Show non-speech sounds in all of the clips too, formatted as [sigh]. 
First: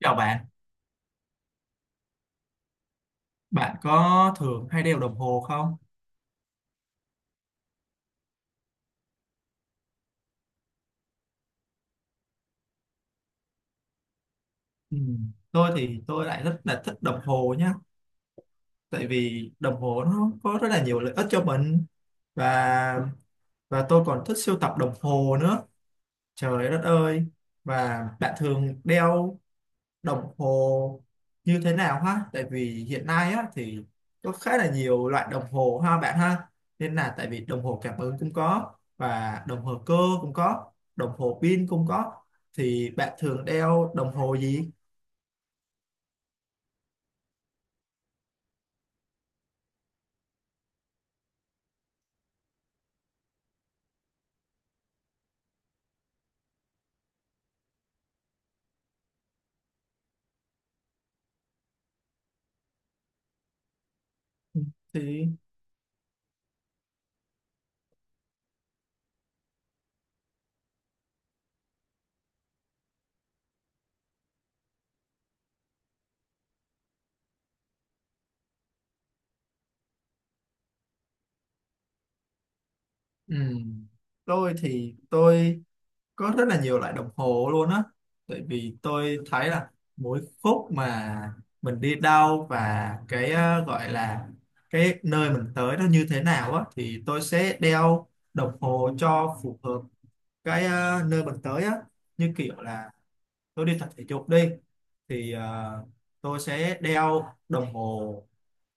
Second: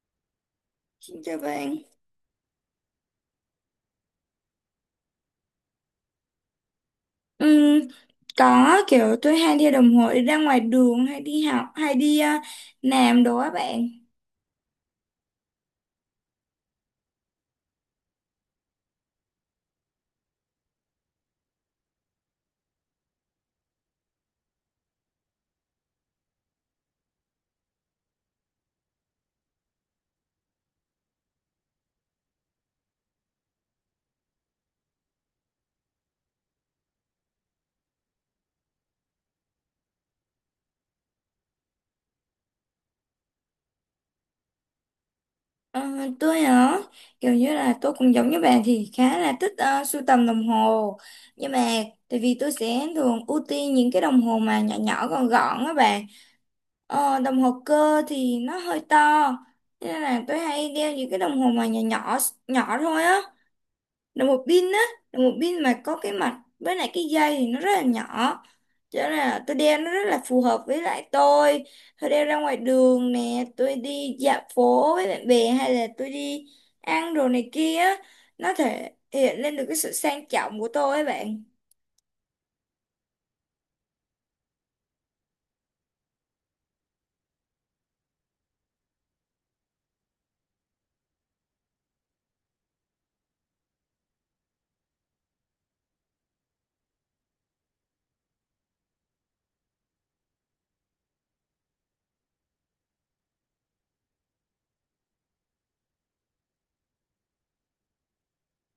Chào bạn, Xin chào bạn. bạn có thường hay đeo đồng hồ không? Ừm, có kiểu tôi hay đeo đồng hồ đi ra ngoài đường hay đi học hay đi làm đồ á bạn. Ừ. Tôi thì tôi lại rất là thích đồng hồ nhá, tại vì đồng hồ nó có rất là nhiều lợi ích cho mình, và và tôi còn thích sưu tập đồng hồ nữa. Trời đất ơi! Và bạn thường đeo đồng hồ như thế nào ha, tại vì hiện nay á thì có khá là nhiều loại đồng hồ ha bạn ha, nên là tại vì đồng hồ cảm ứng cũng có, và đồng hồ cơ cũng có, đồng hồ pin cũng có, thì bạn thường đeo đồng hồ gì? Ờ, tôi hả? Kiểu như là tôi cũng giống như bạn thì khá là thích sưu tầm đồng hồ, nhưng mà tại vì tôi sẽ thường ưu tiên những cái đồng hồ mà nhỏ nhỏ gọn gọn á bạn. Đồng hồ cơ thì nó hơi to, cho nên là tôi hay đeo những cái đồng hồ mà nhỏ nhỏ nhỏ thôi á, đồng hồ pin á. Đồng Thì hồ pin mà có cái mặt với lại cái dây thì nó rất là nhỏ, cho nên là tôi đeo nó rất là phù hợp với lại tôi. Tôi đeo ra ngoài đường nè, tôi đi dạo phố với bạn bè hay là tôi đi ăn đồ này kia á, nó thể hiện lên được cái sự sang trọng của tôi ấy bạn. ừm, tôi thì tôi có rất là nhiều loại đồng hồ luôn á, tại vì tôi thấy là mỗi khúc mà mình đi đâu, và cái gọi là cái nơi mình tới nó như thế nào á, thì tôi sẽ đeo đồng hồ cho phù hợp cái nơi mình tới á. Như kiểu là tôi đi tập thể dục đi, thì tôi sẽ đeo đồng hồ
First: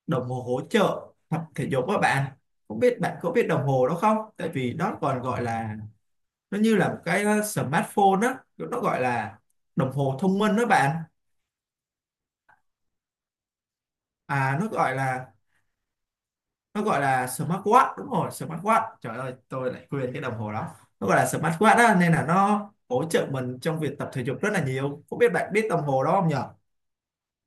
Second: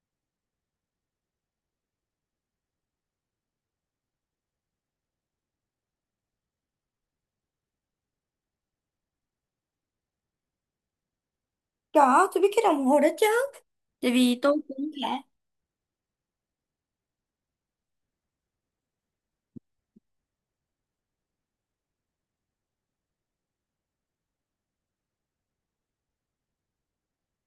đồng hồ hỗ trợ tập thể dục các bạn. Không biết bạn có biết đồng hồ đó không, tại vì đó còn gọi là, nó như là một cái smartphone á, nó gọi là đồng hồ thông minh đó bạn. Có, tôi biết cái đồng hồ đó chứ, tại vì tôi À, nó cũng gọi khá. là nó gọi là smartwatch, đúng rồi, smartwatch, trời ơi tôi lại quên cái đồng hồ đó. Nó gọi là smartwatch á, nên là nó hỗ trợ mình trong việc tập thể dục rất là nhiều, không biết bạn biết đồng hồ đó không nhỉ?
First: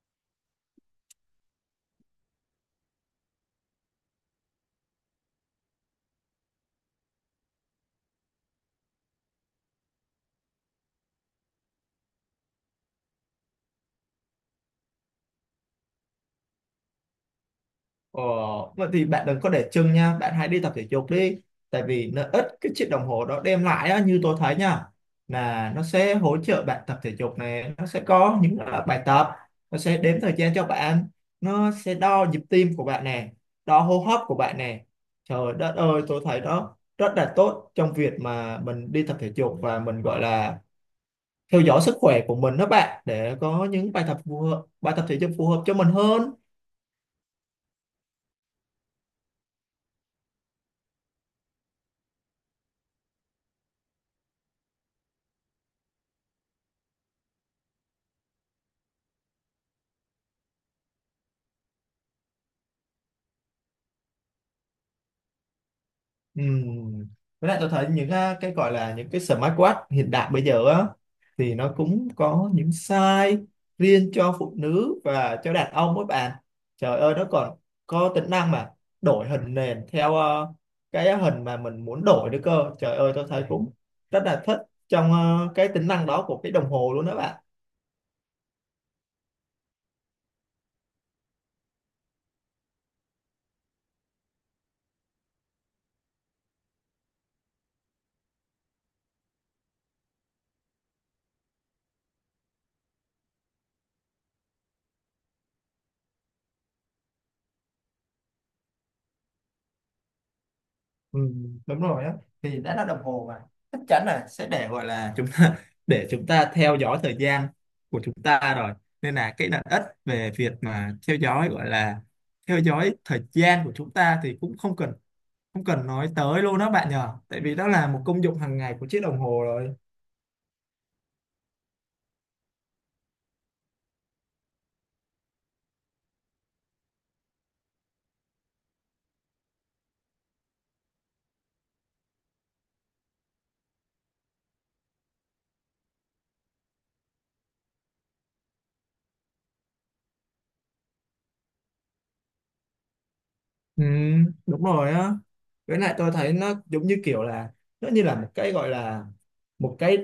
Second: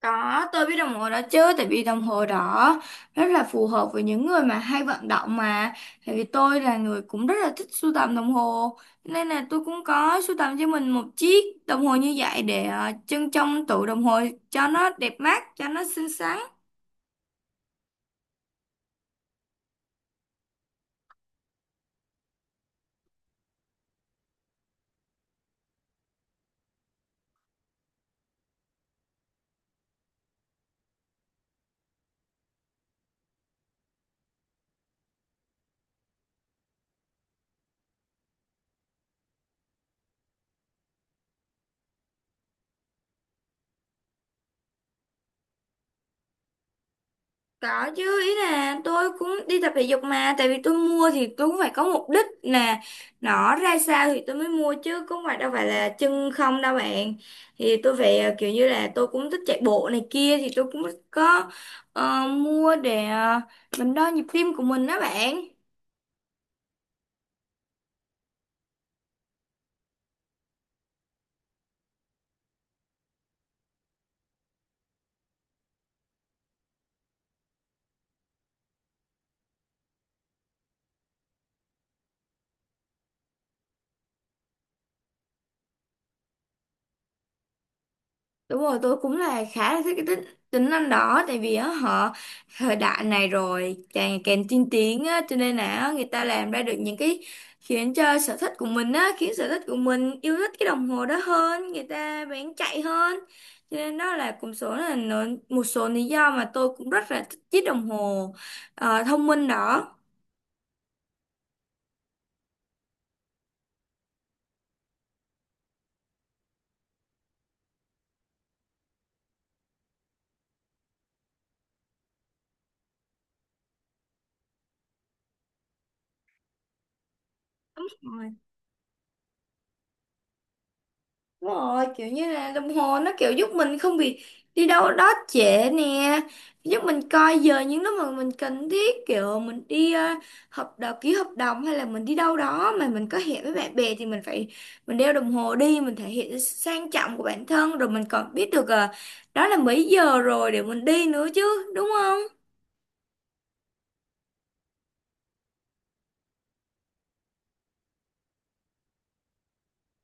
Có, tôi biết đồng hồ đó chứ, tại vì đồng hồ đó rất là phù hợp với những người mà hay vận động mà. Tại vì tôi là người cũng rất là thích sưu tầm đồng hồ, nên là tôi cũng có sưu tầm cho mình một chiếc đồng hồ như vậy để trưng trong tủ đồng hồ cho nó đẹp mắt, cho nó xinh xắn. Ờ, vậy thì bạn đừng có để chừng nha, bạn hãy đi tập thể dục đi. Tại vì lợi ích cái chiếc đồng hồ đó đem lại á, như tôi thấy nha, là nó sẽ hỗ trợ bạn tập thể dục này, nó sẽ có những bài tập, nó sẽ đếm thời gian cho bạn, nó sẽ đo nhịp tim của bạn nè, đo hô hấp của bạn nè. Trời đất ơi, tôi thấy đó rất là tốt trong việc mà mình đi tập thể dục, và mình gọi là theo dõi sức khỏe của mình đó bạn, để có những bài tập phù hợp, bài tập thể dục phù hợp cho mình hơn. Có chứ, ý là tôi cũng đi tập thể dục mà. Tại vì tôi mua thì tôi cũng phải có mục đích nè. Nó ra sao thì tôi mới mua chứ, cũng phải đâu phải là chân không đâu bạn. Thì tôi phải kiểu như là tôi cũng thích chạy bộ này kia. Thì tôi cũng có mua để mình đo nhịp tim của mình đó bạn. Ừm. Với lại tôi thấy những cái gọi là những cái smartwatch hiện đại bây giờ á, thì nó cũng có những size riêng cho phụ nữ và cho đàn ông các bạn. Trời ơi nó còn có tính năng mà đổi hình nền theo cái hình mà mình muốn đổi nữa cơ. Trời ơi tôi thấy cũng rất là thích trong cái tính năng đó của cái đồng hồ luôn đó bạn. Đúng rồi, tôi cũng là khá là thích cái tính năng đó, tại vì á, họ thời đại này rồi càng càng tiên tiến á, cho nên là á, người ta làm ra được những cái khiến cho sở thích của mình á, khiến sở thích của mình yêu thích cái đồng hồ đó hơn, người ta bán chạy hơn. Cho nên đó là cũng một số lý do mà tôi cũng rất là thích chiếc đồng hồ thông minh đó. Ừ, đúng rồi á, thì đã là đồng hồ mà, chắc chắn là sẽ để gọi là chúng ta [laughs] để chúng ta theo dõi thời gian của chúng ta rồi, nên là cái lợi ích về việc mà theo dõi gọi là theo dõi thời gian của chúng ta thì cũng không cần nói tới luôn đó bạn nhờ, tại vì đó là một công dụng hàng ngày của chiếc đồng hồ rồi. Đúng rồi, kiểu như là đồng hồ nó kiểu giúp mình không bị đi đâu đó trễ nè, giúp mình coi giờ những lúc mà mình cần thiết, kiểu mình đi hợp đồng, ký hợp đồng hay là mình đi đâu đó mà mình có hẹn với bạn bè thì mình phải mình đeo đồng hồ đi, mình thể hiện sự sang trọng của bản thân rồi mình còn biết được đó là mấy giờ rồi để mình đi nữa chứ, đúng không? Ừ, đúng rồi á, với lại tôi thấy nó giống như kiểu là, nó như là một cái gọi là một cái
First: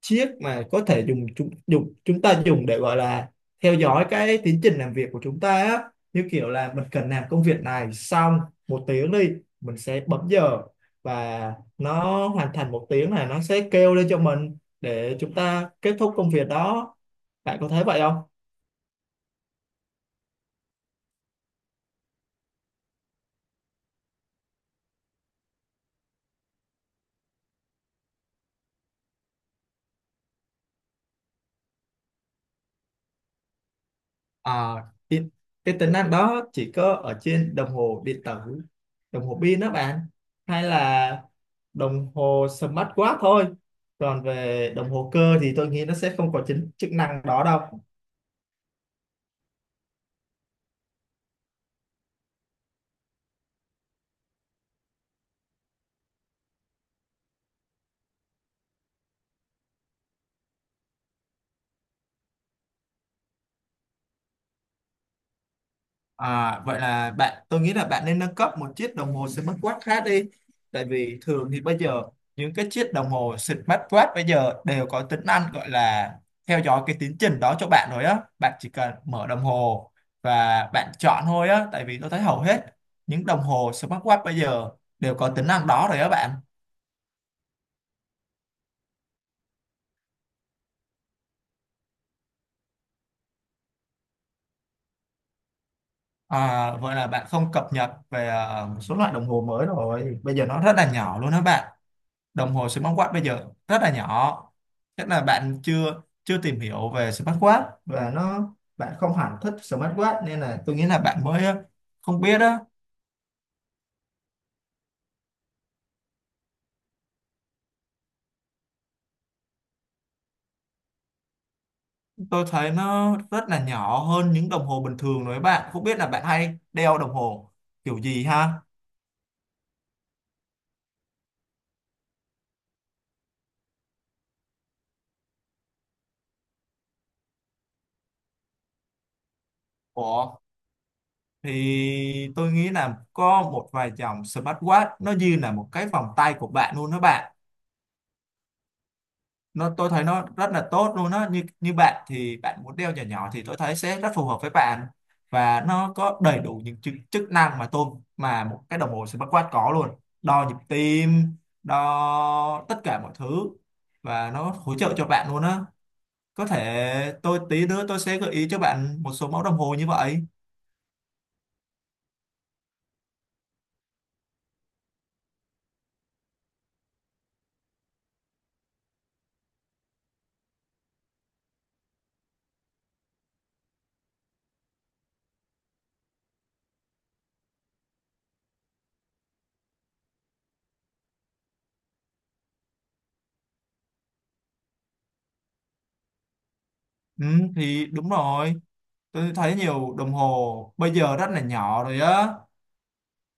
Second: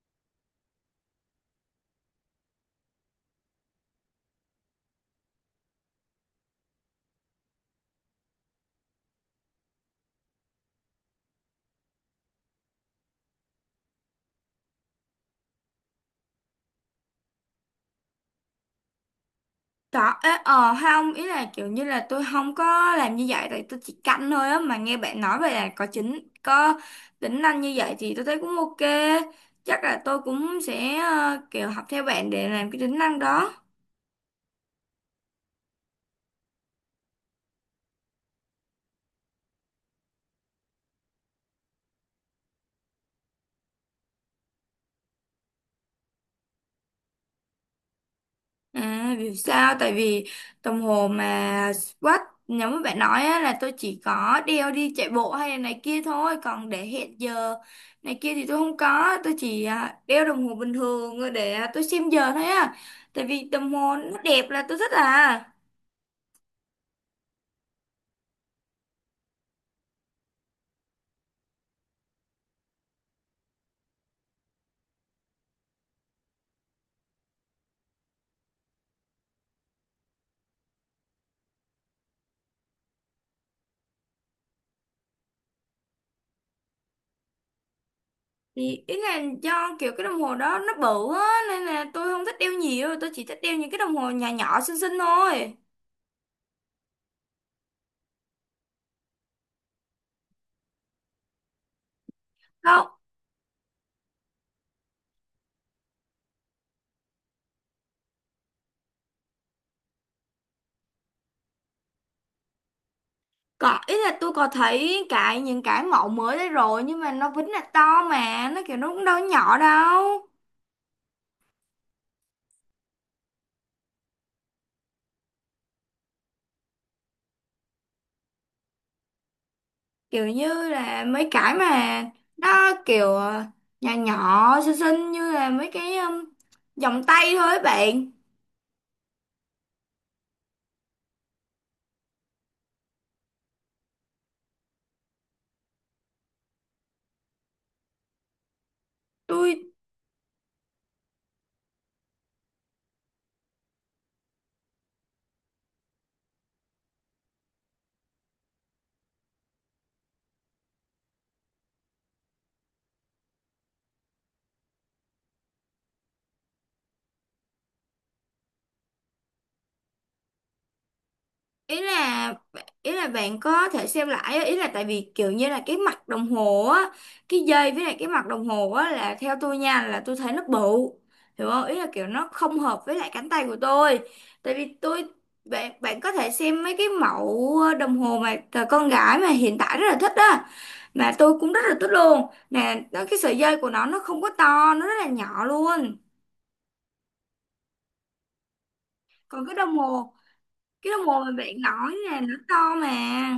chiếc mà có thể dùng chúng ta dùng để gọi là theo dõi cái tiến trình làm việc của chúng ta á. Như kiểu là mình cần làm công việc này xong một tiếng đi, mình sẽ bấm giờ, và nó hoàn thành một tiếng này, nó sẽ kêu lên cho mình để chúng ta kết thúc công việc đó. Bạn có thấy vậy không? Đó, ế, ờ hay không, ý là kiểu như là tôi không có làm như vậy, tại tôi chỉ canh thôi á, mà nghe bạn nói vậy là có có tính năng như vậy thì tôi thấy cũng ok. Chắc là tôi cũng sẽ kiểu học theo bạn để làm cái tính năng đó. À, cái, cái tính năng đó chỉ có ở trên đồng hồ điện tử, đồng hồ pin đó bạn, hay là đồng hồ smartwatch thôi, còn về đồng hồ cơ thì tôi nghĩ nó sẽ không có chính chức năng đó đâu. À, vì sao? Tại vì đồng hồ mà watch giống như bạn nói á, là tôi chỉ có đeo đi chạy bộ hay là này kia thôi, còn để hẹn giờ này kia thì tôi không có, tôi chỉ đeo đồng hồ bình thường để tôi xem giờ thôi á, tại vì đồng hồ nó đẹp là tôi thích à. Vậy là bạn, tôi nghĩ là bạn nên nâng cấp một chiếc đồng hồ smartwatch khác đi, tại vì thường thì bây giờ những cái chiếc đồng hồ smartwatch bây giờ đều có tính năng gọi là theo dõi cái tiến trình đó cho bạn rồi á, bạn chỉ cần mở đồng hồ và bạn chọn thôi á, tại vì tôi thấy hầu hết những đồng hồ smartwatch bây giờ đều có tính năng đó rồi á bạn. Thì ý là do kiểu cái đồng hồ đó nó bự á, nên là tôi không thích đeo, nhiều tôi chỉ thích đeo những cái đồng hồ nhỏ nhỏ xinh xinh À, vậy là bạn không cập nhật về một số loại đồng hồ mới rồi. Bây giờ nó rất là nhỏ luôn đó bạn. Đồng hồ thôi. smartwatch bây giờ rất là nhỏ. Chắc là bạn chưa chưa tìm hiểu về smartwatch, và nó bạn không hẳn thích smartwatch, nên là tôi nghĩ là bạn mới không biết á. Có, ý là tôi có thấy cái những cái mẫu mới đấy rồi nhưng mà nó vẫn là to mà, nó kiểu nó cũng đâu có nhỏ đâu. Tôi thấy nó rất là nhỏ hơn những đồng hồ bình thường đấy bạn. Không biết là bạn hay đeo đồng hồ kiểu gì ha? Kiểu như là mấy cái mà nó kiểu nhỏ nhỏ xinh xinh như là mấy cái vòng tay thôi ấy bạn. Ủa, thì tôi nghĩ là có một vài dòng smartwatch nó như là một cái vòng tay của bạn luôn đó bạn, tôi nó tôi thấy nó rất là tốt luôn á, như như bạn thì bạn muốn đeo nhỏ nhỏ thì tôi thấy sẽ rất phù hợp với bạn, và nó có đầy đủ những chức năng mà một cái đồng hồ smartwatch có luôn, đo nhịp tim, đo tất cả mọi thứ, và nó hỗ trợ cho bạn luôn á. Có thể tôi tí nữa tôi sẽ gợi ý cho bạn một số mẫu đồng hồ như vậy. Ý là ý là bạn có thể xem lại á, ý là tại vì kiểu như là cái mặt đồng hồ á, cái dây với lại cái mặt đồng hồ á là theo tôi nha, là tôi thấy nó bự, hiểu không? Ý là kiểu nó không hợp với lại cánh tay của tôi. Tại vì tôi bạn bạn có thể xem mấy cái mẫu đồng hồ mà cờ con gái mà hiện tại rất là thích á, mà tôi cũng rất là thích luôn nè. Cái sợi dây của nó không có to, nó rất là nhỏ luôn. Ừ, thì đúng rồi, tôi Còn cái thấy nhiều đồng hồ bây đồng giờ hồ mà rất là bạn nhỏ nói rồi nè á. nó to mà.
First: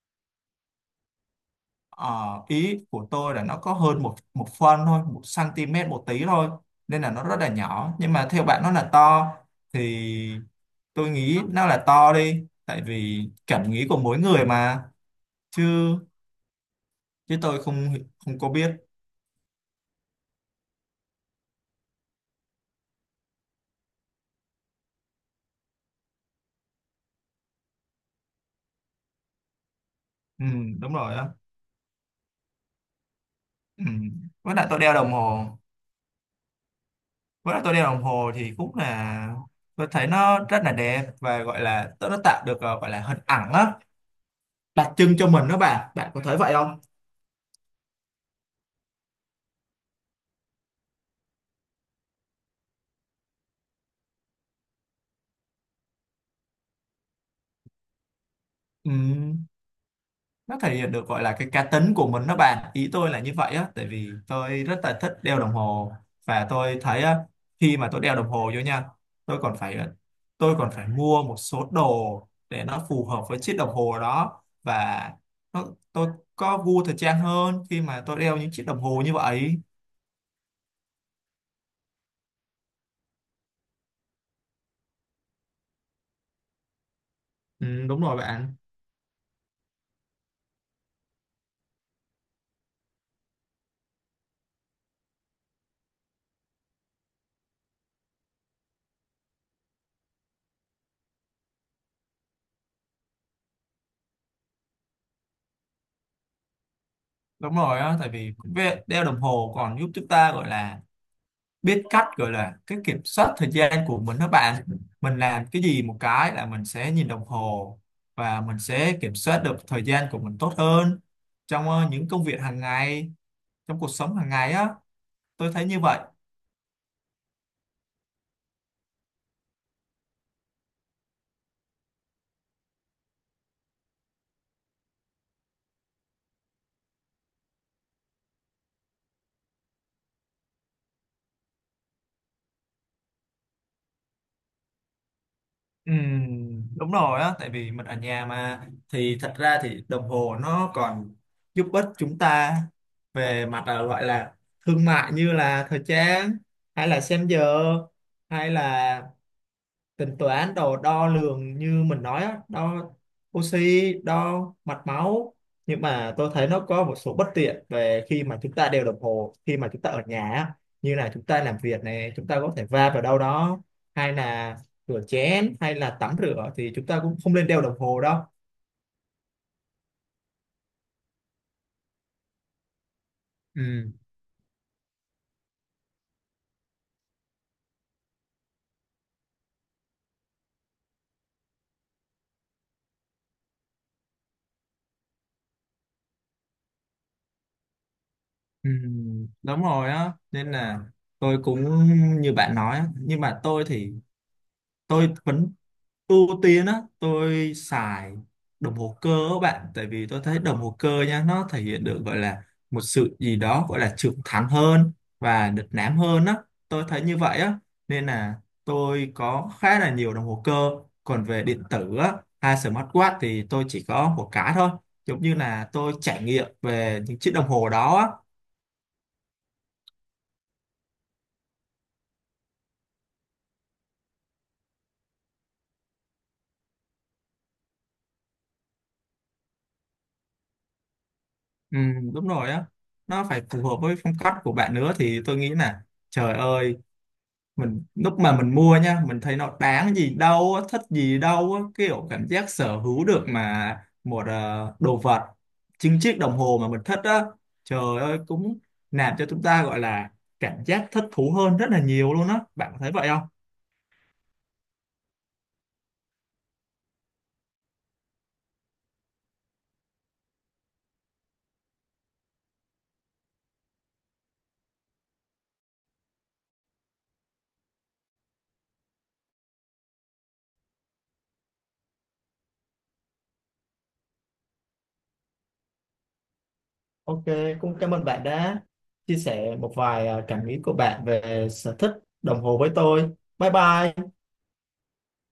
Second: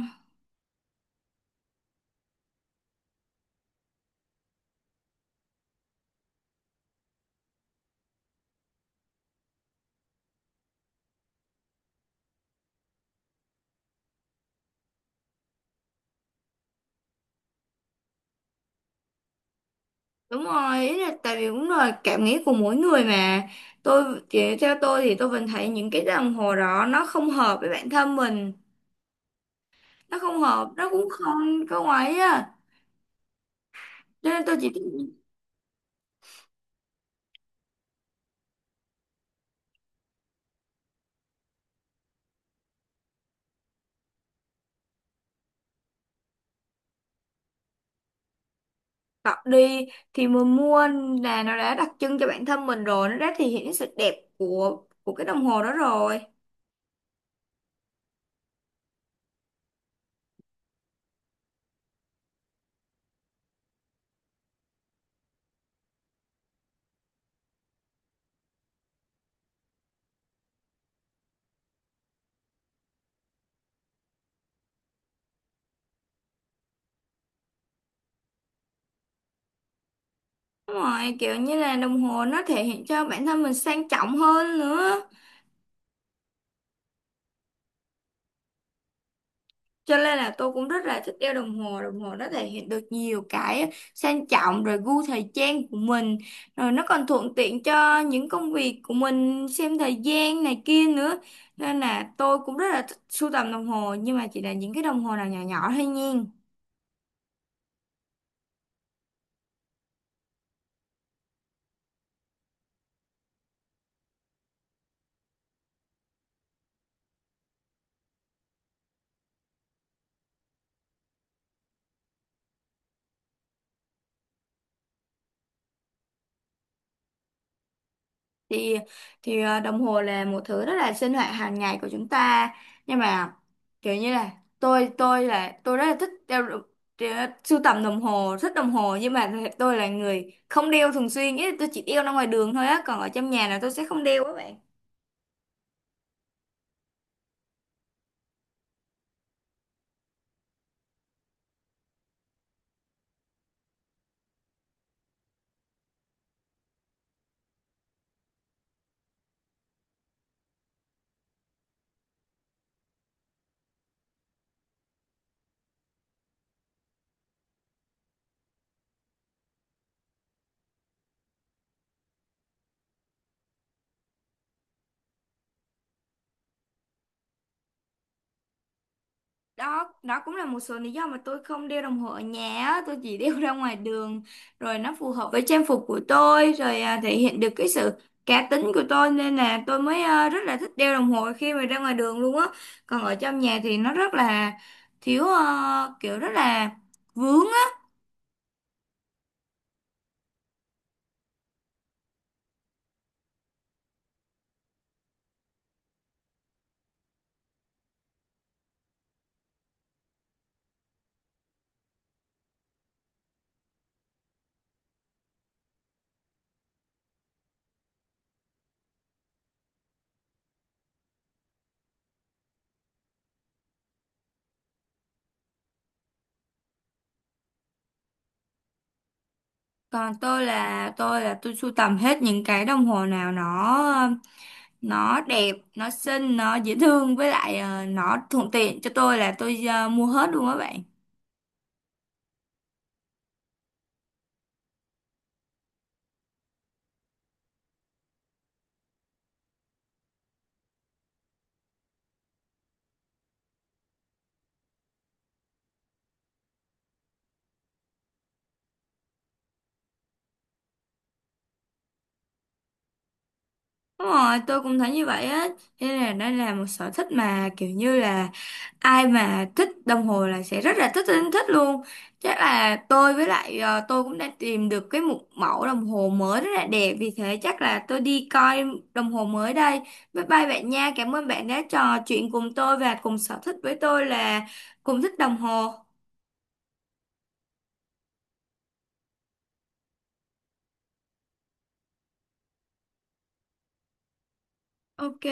Ờ, ý của tôi là nó có hơn một một phân thôi, một cm một tí thôi, nên là nó rất là nhỏ, nhưng mà theo bạn nó là to thì tôi nghĩ nó là to đi, tại vì cảm nghĩ của mỗi người mà, chứ chứ tôi không không có biết. Đúng rồi, ý là tại vì cũng là cảm nghĩ của mỗi người mà. Tôi chỉ theo tôi thì tôi vẫn thấy những cái đồng hồ đó nó không hợp với bản thân mình, nó không Ừ, hợp, nó đúng cũng rồi á. không có ngoái á. Ừ. Cho nên với tôi lại chỉ tôi đeo đồng hồ với lại tôi đeo đồng hồ thì cũng là, tôi thấy nó rất là đẹp, và gọi là nó tạo được gọi là hình ảnh á đặc trưng cho mình đó bạn. Bạn có thấy vậy không? tập đi thì mình mua là nó đã đặc trưng cho bản thân mình rồi, nó đã thể hiện sự đẹp của cái đồng hồ đó rồi. Ừ. Nó thể hiện được gọi là cái cá tính của mình đó bạn, ý tôi là như vậy á, tại vì tôi rất là thích đeo đồng hồ, và tôi thấy á, khi mà tôi đeo đồng hồ vô nha, tôi còn phải ờ, tôi còn phải mua một số đồ để nó phù hợp với chiếc đồng hồ đó, và nó, tôi có gu thời trang hơn khi mà tôi đeo những chiếc đồng hồ như vậy. Đúng rồi, kiểu như là đồng hồ nó thể hiện cho bản thân mình sang trọng hơn nữa. Ừ, đúng rồi bạn. Cho nên là tôi cũng rất là thích đeo đồng hồ, đồng hồ nó thể hiện được nhiều cái sang trọng rồi gu thời trang của mình, rồi nó còn thuận tiện cho những công việc của mình xem thời gian này kia nữa, nên là tôi cũng rất là thích sưu tầm đồng hồ nhưng mà chỉ là những cái đồng hồ nào nhỏ nhỏ thôi nha. Đúng rồi á, tại vì đeo đồng hồ còn giúp chúng ta gọi là biết cách gọi là cái kiểm soát thời gian của mình đó bạn. Mình làm cái gì một cái là mình sẽ nhìn đồng hồ, và mình sẽ kiểm soát được thời gian của mình tốt hơn trong những công việc hàng ngày, trong cuộc sống hàng ngày á. Tôi thấy như vậy. thì Đồng hồ là một thứ rất là sinh hoạt hàng ngày của chúng ta, nhưng mà kiểu như là tôi là tôi rất là thích sưu tầm đồng hồ, thích đồng hồ, nhưng mà tôi là người không đeo thường xuyên, ý là tôi chỉ đeo ra ngoài đường thôi á, còn ở trong nhà là tôi sẽ không đeo các bạn. Đúng rồi á, tại vì mình ở nhà mà thì thật ra thì đồng hồ nó còn giúp ích chúng ta về mặt là gọi là thương mại, như là thời trang, hay là xem giờ, hay là tính toán đồ đo lường như mình nói á, đo oxy, đo mạch máu. Nhưng mà tôi thấy nó có một số bất tiện về khi mà chúng ta đeo đồng hồ khi mà chúng ta ở nhà á. Như là chúng ta làm việc này chúng ta có thể va vào đâu đó, hay là rửa chén hay là tắm rửa thì chúng ta cũng không nên đeo đồng hồ đâu. Đó đó cũng là một số lý do mà tôi không đeo đồng hồ ở nhà á. Tôi chỉ đeo ra ngoài Ừ, đường rồi nó phù hợp với trang phục của tôi rồi thể hiện được cái sự cá tính của tôi, nên là tôi mới rất là thích đeo đồng hồ khi mà ra ngoài đường luôn á. Còn ở trong nhà thì nó rất là thiếu kiểu rất là vướng á. ừ, đúng rồi á, nên là tôi cũng như bạn nói á. Nhưng mà tôi thì tôi vẫn ưu tiên á, tôi xài đồng hồ cơ các bạn, tại vì tôi thấy đồng hồ cơ nha, nó thể hiện được gọi là một sự gì đó gọi là trưởng thành hơn và đlịch lãm hơn á, tôi thấy như vậy á. Nên là tôi có khá là nhiều đồng hồ cơ, còn về điện tử á hay smartwatch thì tôi chỉ có một cái thôi, giống như là tôi trải nghiệm về những chiếc đồng hồ đó á. Còn tôi là tôi sưu tầm hết những cái đồng hồ nào nó nó đẹp, nó xinh, nó dễ thương với lại nó thuận tiện cho tôi là tôi mua hết luôn á bạn. Ừ, đúng rồi á, nó phải phù hợp với phong cách của bạn nữa, thì tôi nghĩ là, trời ơi, mình lúc mà mình mua nha mình thấy nó đáng gì đâu á, thích gì đâu á, kiểu cảm giác sở hữu được mà một đồ vật, chính chiếc đồng hồ mà mình thích á, trời ơi cũng làm cho chúng ta gọi là cảm giác thích thú hơn rất là nhiều luôn á. Bạn có thấy vậy không? Đúng rồi, tôi cũng thấy như vậy á. Thế là đây là một sở thích mà kiểu như là ai mà thích đồng hồ là sẽ rất là thích thích, thích luôn. Chắc là tôi với lại tôi cũng đã tìm được cái một mẫu đồng hồ mới rất là đẹp. Vì thế chắc là tôi đi coi đồng hồ mới đây. Bye bye bạn nha. Cảm ơn bạn đã trò chuyện cùng tôi và cùng sở thích với tôi là cùng thích đồng hồ. Ok, cũng cảm ơn bạn đã chia sẻ một vài cảm nghĩ của bạn về sở thích đồng hồ với tôi. Bye bye. Ok.